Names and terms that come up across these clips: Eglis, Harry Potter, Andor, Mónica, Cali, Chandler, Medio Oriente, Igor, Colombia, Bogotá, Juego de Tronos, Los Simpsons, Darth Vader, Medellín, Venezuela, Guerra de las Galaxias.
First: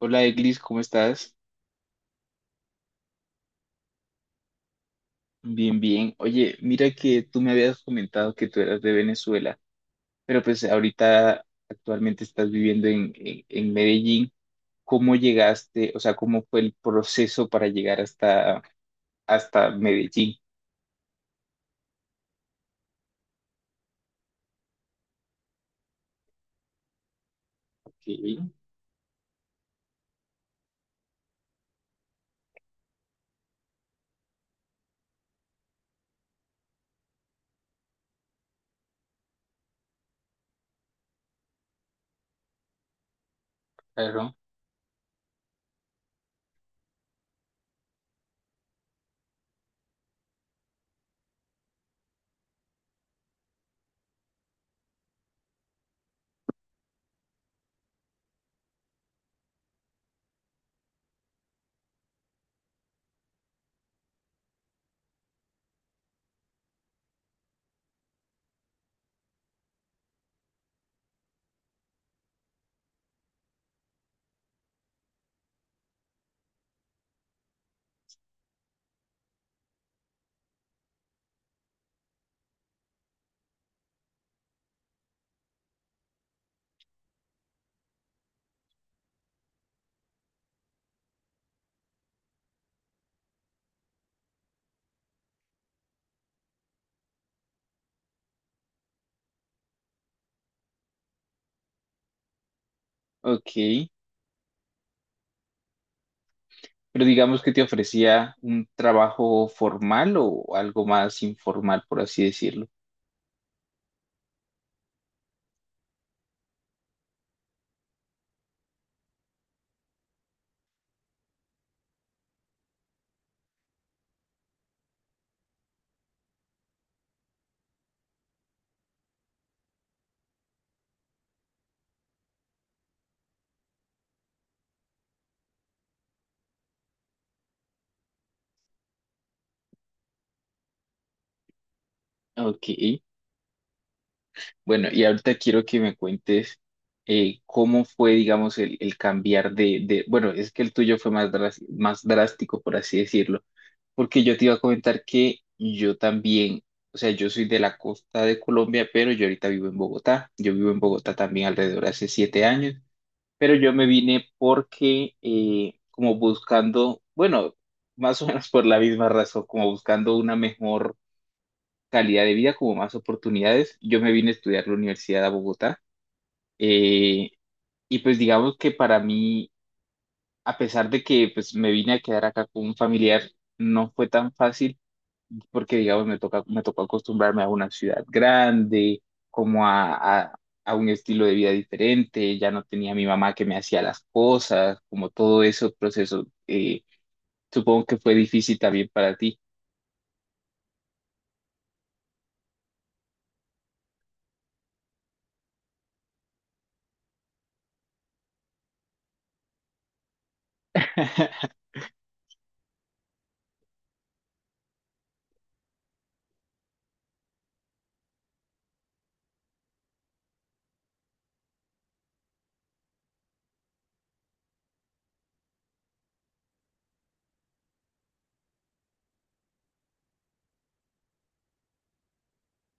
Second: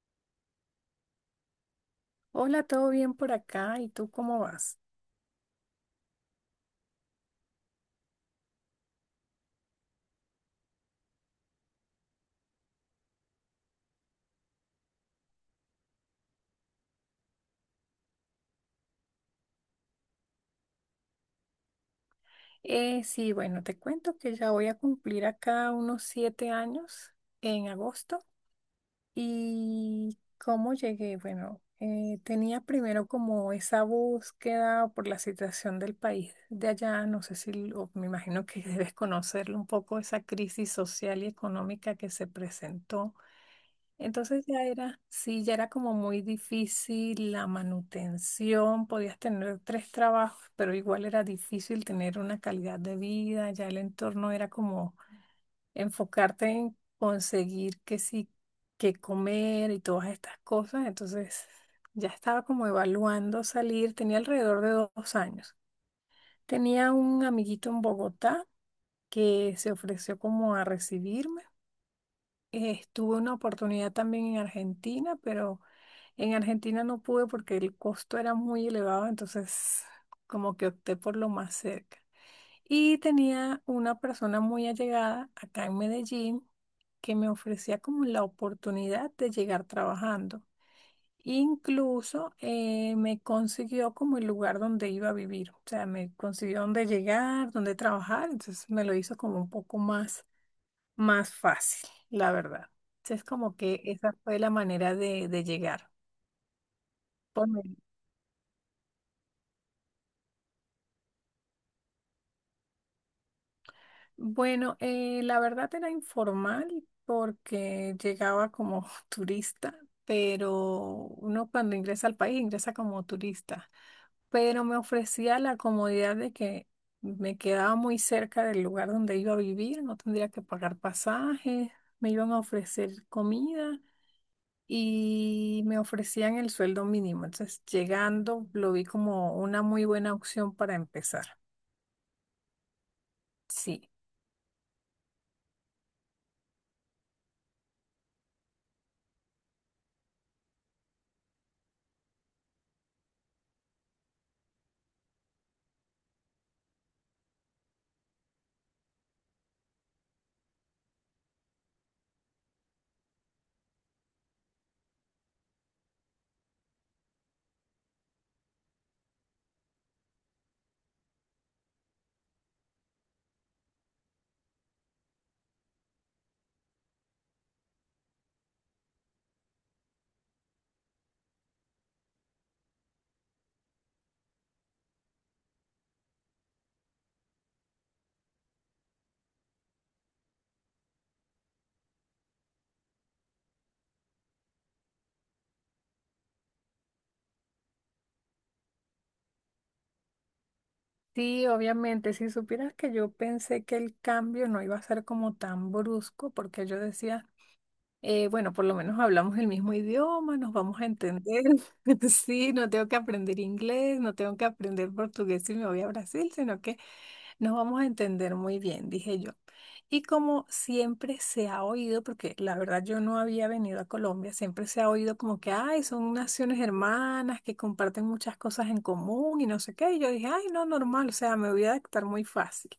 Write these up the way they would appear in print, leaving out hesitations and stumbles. Hola Eglis, ¿cómo estás? Hola, ¿todo bien por acá? ¿Y tú cómo vas? Bien, bien. Oye, mira que tú me habías comentado que tú eras de Venezuela, pero pues ahorita actualmente estás viviendo en Medellín. ¿Cómo llegaste? O sea, ¿cómo fue el proceso para llegar hasta Medellín? Sí, bueno, te cuento que ya voy a cumplir acá unos 7 años en Ok, agosto. ¿Y cómo llegué? Bueno, tenía primero como esa búsqueda por la situación del país de allá. No sé si, me imagino que debes conocerlo un poco, esa crisis social y económica que se presentó. claro. Entonces ya era, sí, ya era como muy difícil la manutención, podías tener tres trabajos, pero igual era difícil tener una calidad de vida, ya el entorno era como enfocarte en conseguir que sí, que comer y todas estas cosas, entonces ya estaba como evaluando salir, tenía alrededor de 2 años. Tenía un amiguito en Bogotá que se ofreció como a recibirme. Tuve una oportunidad también en Argentina, pero en Argentina no pude porque el costo era muy elevado, entonces como que opté por lo más cerca. Y tenía una persona muy allegada acá en Medellín que me ofrecía como la oportunidad de llegar trabajando. Incluso me consiguió como el lugar donde iba a vivir, o sea, me consiguió donde llegar, donde trabajar, entonces me lo hizo como un poco más fácil, la verdad. Entonces, como que Ok. esa fue la manera de llegar. Pero digamos por que te medio- ofrecía un trabajo formal o algo más informal, por así decirlo. Bueno, la verdad era informal porque llegaba como turista, pero uno cuando ingresa al país ingresa como turista. Pero me ofrecía la comodidad de que me quedaba muy cerca del lugar donde iba a vivir, no tendría que pagar pasajes, me iban a ofrecer comida y me ofrecían el sueldo mínimo. Entonces, llegando, lo vi como una muy buena opción para empezar. Ok. Sí, Bueno, y ahorita quiero que me cuentes cómo fue, digamos, el cambiar bueno, es que el tuyo fue más, más drástico, por así decirlo, porque yo te iba a comentar que yo también, o sea, yo soy de la costa de Colombia, pero yo ahorita vivo en Bogotá, yo vivo en Bogotá también alrededor de hace 7 años, pero yo me vine porque como buscando, bueno, más o menos por la misma razón, como buscando una mejor calidad de vida, como más oportunidades, yo me vine a estudiar la universidad a Bogotá. Eh, y pues digamos que para mí, a pesar de que pues me vine a quedar acá con un familiar, no fue tan fácil porque digamos me tocó acostumbrarme a una ciudad grande, como a un estilo de vida diferente, ya no tenía a mi mamá que me hacía las cosas, como todo ese proceso. Supongo que fue difícil también para ti. sí, obviamente, si supieras que yo pensé que el cambio no iba a ser como tan brusco, porque yo decía, bueno, por lo menos hablamos el mismo idioma, nos vamos a entender. Sí, no tengo que aprender inglés, no tengo que aprender portugués si me voy a Brasil, sino que nos vamos a entender muy bien, dije yo. Y como siempre se ha oído, porque la verdad yo no había venido a Colombia, siempre se ha oído como que, ay, son naciones hermanas que comparten muchas cosas en común y no sé qué. Y yo dije, ay, no, normal, o sea, me voy a adaptar muy fácil.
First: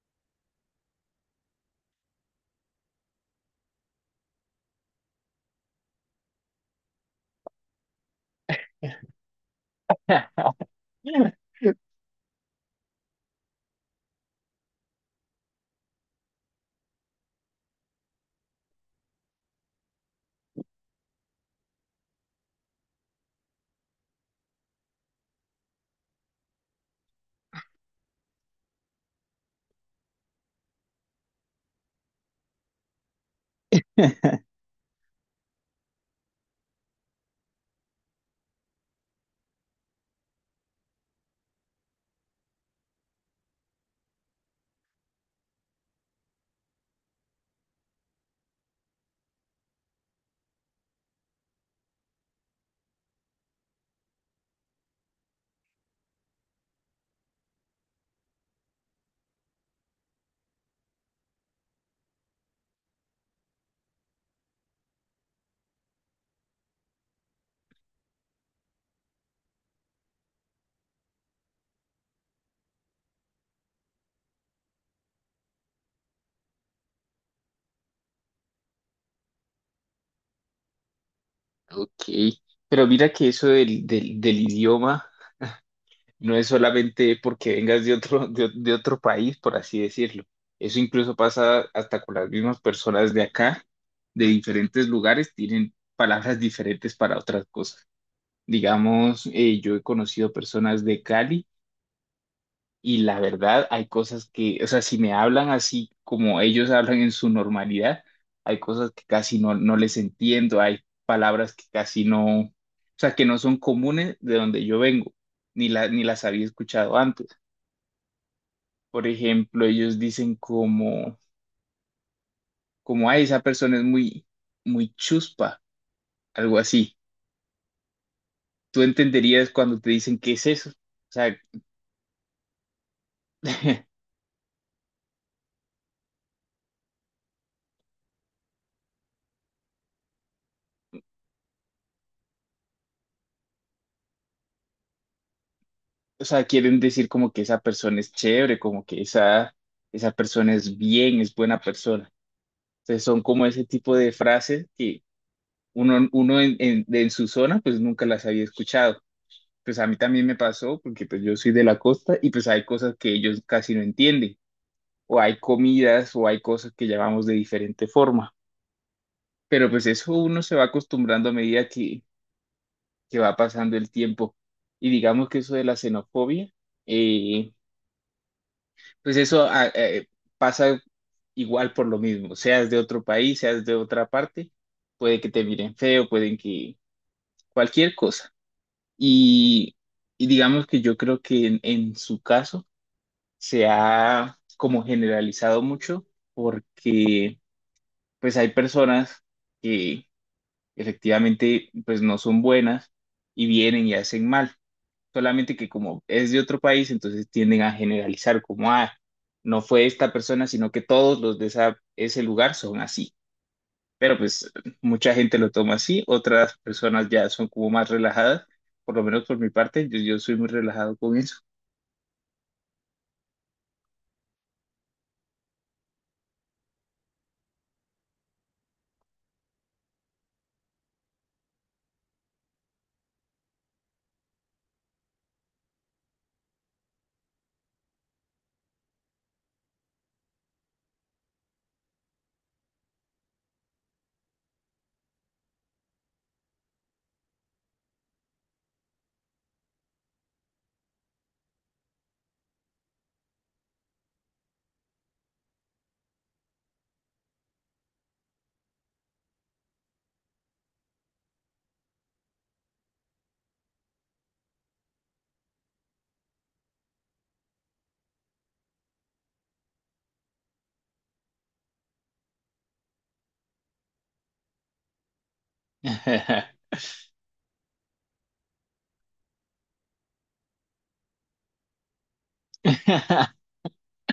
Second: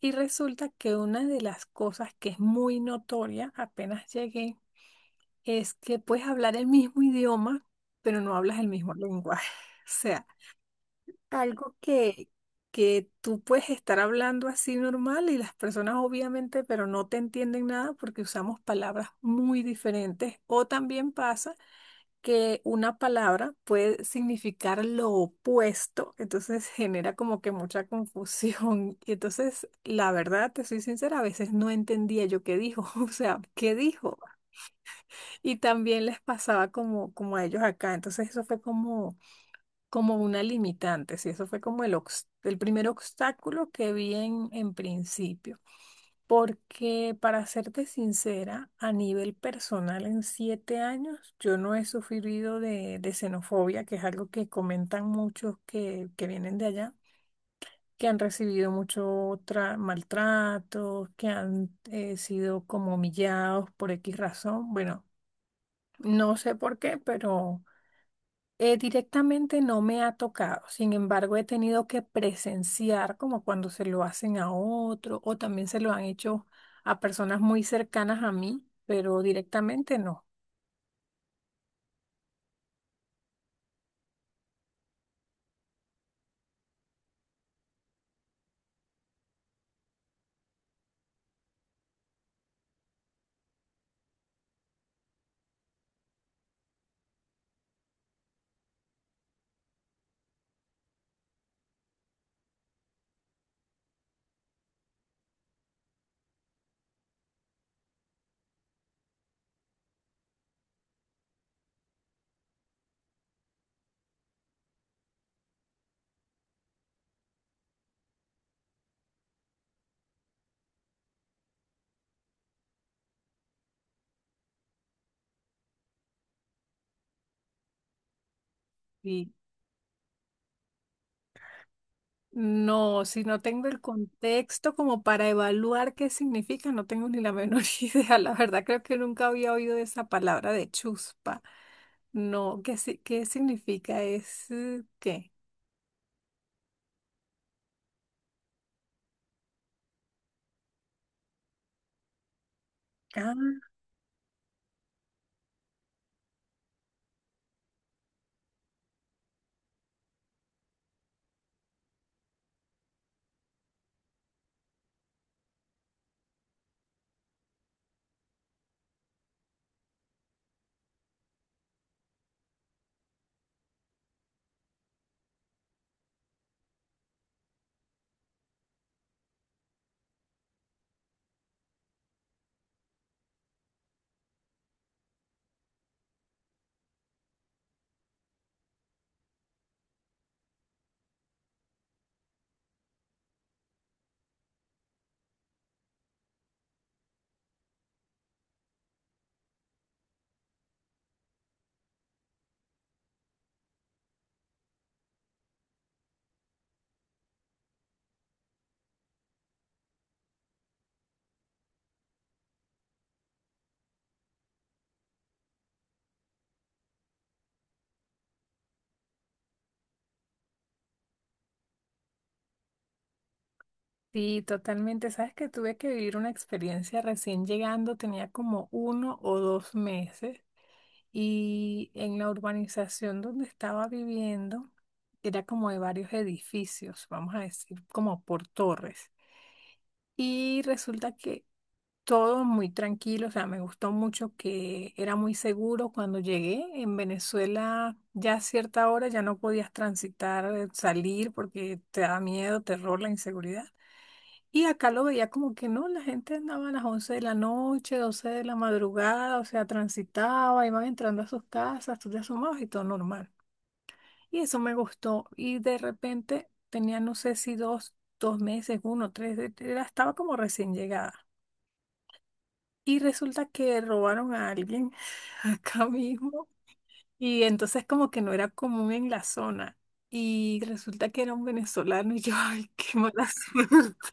Y resulta que una de las cosas que es muy notoria apenas llegué es que puedes hablar el mismo idioma, pero no hablas el mismo lenguaje. O sea, algo que tú puedes estar hablando así normal y las personas obviamente, pero no te entienden nada porque usamos palabras muy diferentes. O también pasa que una palabra puede significar lo opuesto, entonces genera como que mucha confusión. Y entonces, la verdad, te soy sincera, a veces no entendía yo qué dijo, o sea, qué dijo. Y también les pasaba como a ellos acá. Entonces, eso fue como una limitante, sí, eso fue como el primer obstáculo que vi en principio, porque para serte sincera, a nivel personal en 7 años yo no he sufrido de xenofobia, que es algo que comentan muchos que vienen de allá, que han recibido mucho maltrato, que han sido como humillados por X razón, bueno, no sé por qué, pero... Directamente no me ha tocado, sin embargo he tenido que presenciar como cuando se lo hacen a otro o también se lo han hecho a personas muy cercanas a mí, pero directamente no. Ok, pero mira que eso del idioma. No es solamente porque vengas de otro, de otro país, por así decirlo. Eso incluso pasa hasta con las mismas personas de acá, de diferentes lugares, tienen palabras diferentes para otras cosas. Digamos, yo he conocido personas de Cali y la verdad hay cosas que, o sea, si me hablan así como ellos hablan en su normalidad, hay cosas que casi no, no les entiendo, hay palabras que casi no, o sea, que no son comunes de donde yo vengo, ni las había escuchado antes. Por ejemplo, ellos dicen como, ay, esa persona es muy chuspa, algo así. Tú Y entenderías cuando te dicen qué es eso. O sea, no, si no tengo el contexto como para evaluar qué significa, no tengo ni la menor idea. La verdad creo que nunca había oído de esa palabra de chuspa. No, ¿qué, si- qué significa? ¿Es qué? o sea, quieren decir como que esa persona es chévere, como que esa persona es bien, es buena persona. Entonces son como ese tipo de frases que uno en su zona pues nunca las había escuchado. Pues a mí también me pasó porque pues yo soy de la costa y pues hay cosas que ellos casi no entienden. O hay comidas o hay cosas que llamamos de diferente forma. Pero pues eso uno se va acostumbrando a medida que va pasando el tiempo. Y digamos que eso de la xenofobia, eh, pues eso ah, eh, pasa igual por lo mismo, seas de otro país, seas de otra parte, puede que te miren feo, pueden que cualquier cosa. Y, y digamos que yo creo que en su caso se ha como generalizado mucho porque pues hay personas que efectivamente pues no son buenas y vienen y hacen mal, solamente que como es de otro país, entonces tienden a generalizar como, ah, no fue esta persona, sino que todos los de ese lugar son así. Pero pues mucha gente lo toma así, otras personas ya son como más relajadas, por lo menos por mi parte, yo soy muy relajado con eso. Sí, totalmente. Sabes que tuve que vivir una experiencia recién llegando, tenía como 1 o 2 meses y en la urbanización donde estaba viviendo era como de varios edificios, vamos a decir, como por torres. Y resulta que todo muy tranquilo, o sea, me gustó mucho que era muy seguro cuando llegué. En Venezuela ya a cierta hora ya no podías transitar, salir porque te daba miedo, terror, la inseguridad. Y acá lo veía como que no, la gente andaba a las 11 de la noche, 12 de la madrugada, o sea, transitaba, iban entrando a sus casas, tú te asomabas y todo normal. Y eso me gustó. Y de repente tenía, no sé si dos, dos meses, uno, tres, estaba como recién llegada. Y resulta que robaron a alguien acá mismo. Y entonces como que no era común en la zona. Y resulta que era un venezolano y yo, ay, qué mala suerte.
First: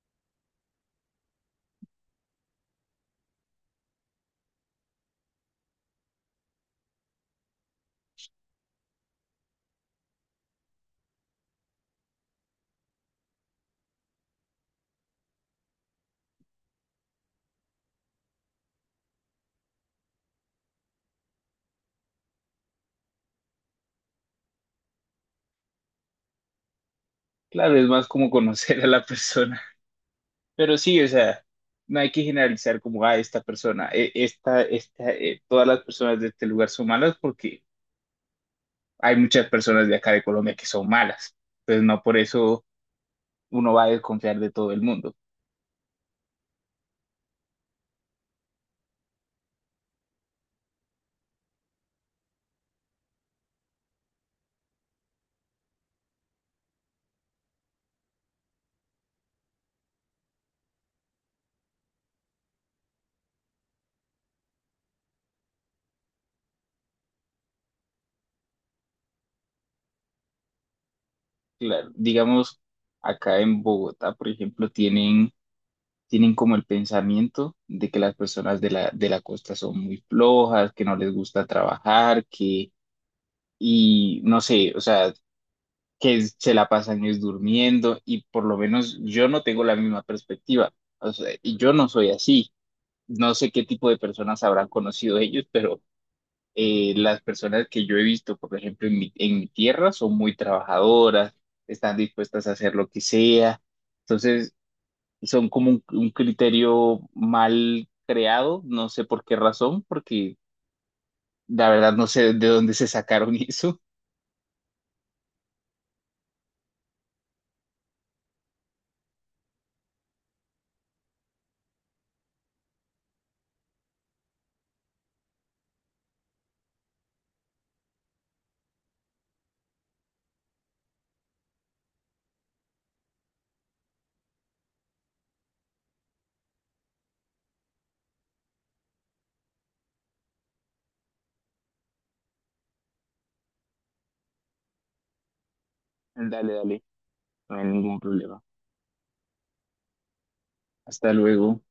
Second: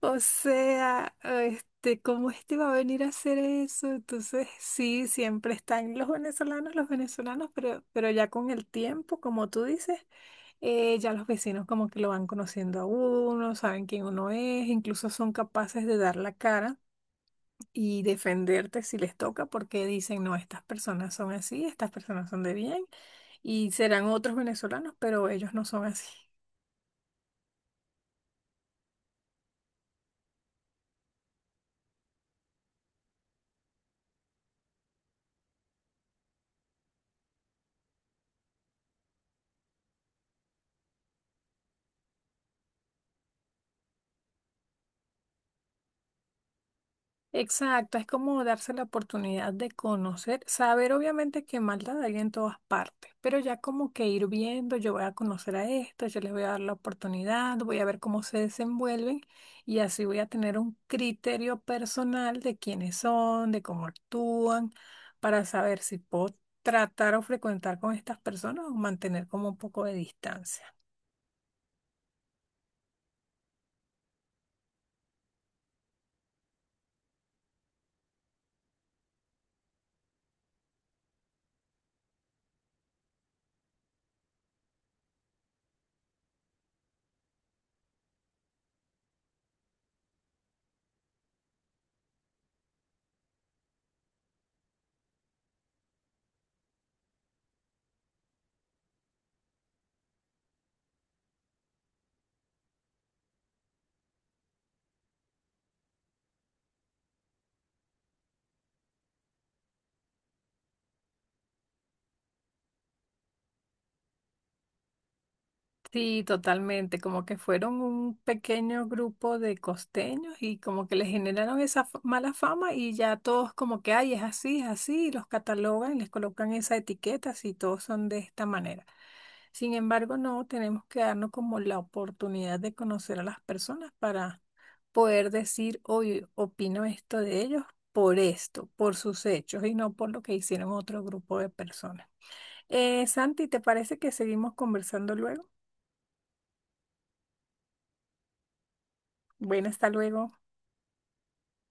O sea, este, ¿cómo este va a venir a hacer eso? Entonces, sí, siempre están los venezolanos, pero ya con el tiempo, como tú dices, ya los vecinos como que lo van conociendo a uno, saben quién uno es, incluso son capaces de dar la cara y defenderte si les toca, porque dicen, no, estas personas son así, estas personas son de bien, y serán otros venezolanos, pero ellos no son así. Claro, es más como conocer a la persona. Pero sí, o sea, no hay que generalizar como, a esta persona, todas las personas de este lugar son malas porque hay muchas personas de acá de Colombia que son malas. Entonces, no por eso uno va a desconfiar de todo el mundo. Exacto, es como darse la oportunidad de conocer, saber obviamente que maldad hay en todas partes, pero ya como que ir viendo, yo voy a conocer a esto, yo les voy a dar la oportunidad, voy a ver cómo se desenvuelven y así voy a tener un criterio personal de quiénes son, de cómo actúan, para saber si puedo tratar o frecuentar con estas personas o mantener como un poco de distancia. Claro, digamos, acá en Bogotá, por ejemplo, tienen como el pensamiento de que las personas de la costa son muy flojas, que no les gusta trabajar, que, y no sé, o sea, que se la pasan es durmiendo y por lo menos yo no tengo la misma perspectiva. O sea, y yo no soy así. No sé qué tipo de personas habrán conocido ellos, pero las personas que yo he visto, por ejemplo, en mi tierra son muy trabajadoras, están dispuestas a hacer lo que sea. Entonces, son como un criterio mal creado, no sé por qué razón, porque la verdad no sé de dónde se sacaron eso. Sí, totalmente, como que fueron un pequeño grupo de costeños y como que les generaron esa mala fama y ya todos como que, ay, es así, y los catalogan, y les colocan esa etiqueta, si todos son de esta manera. Sin embargo, no tenemos que darnos como la oportunidad de conocer a las personas para poder decir, oye, opino esto de ellos por esto, por sus hechos y no por lo que hicieron otro grupo de personas. Santi, ¿te parece que seguimos conversando luego? Dale, dale, no hay ningún problema. Bueno, hasta luego. Hasta luego.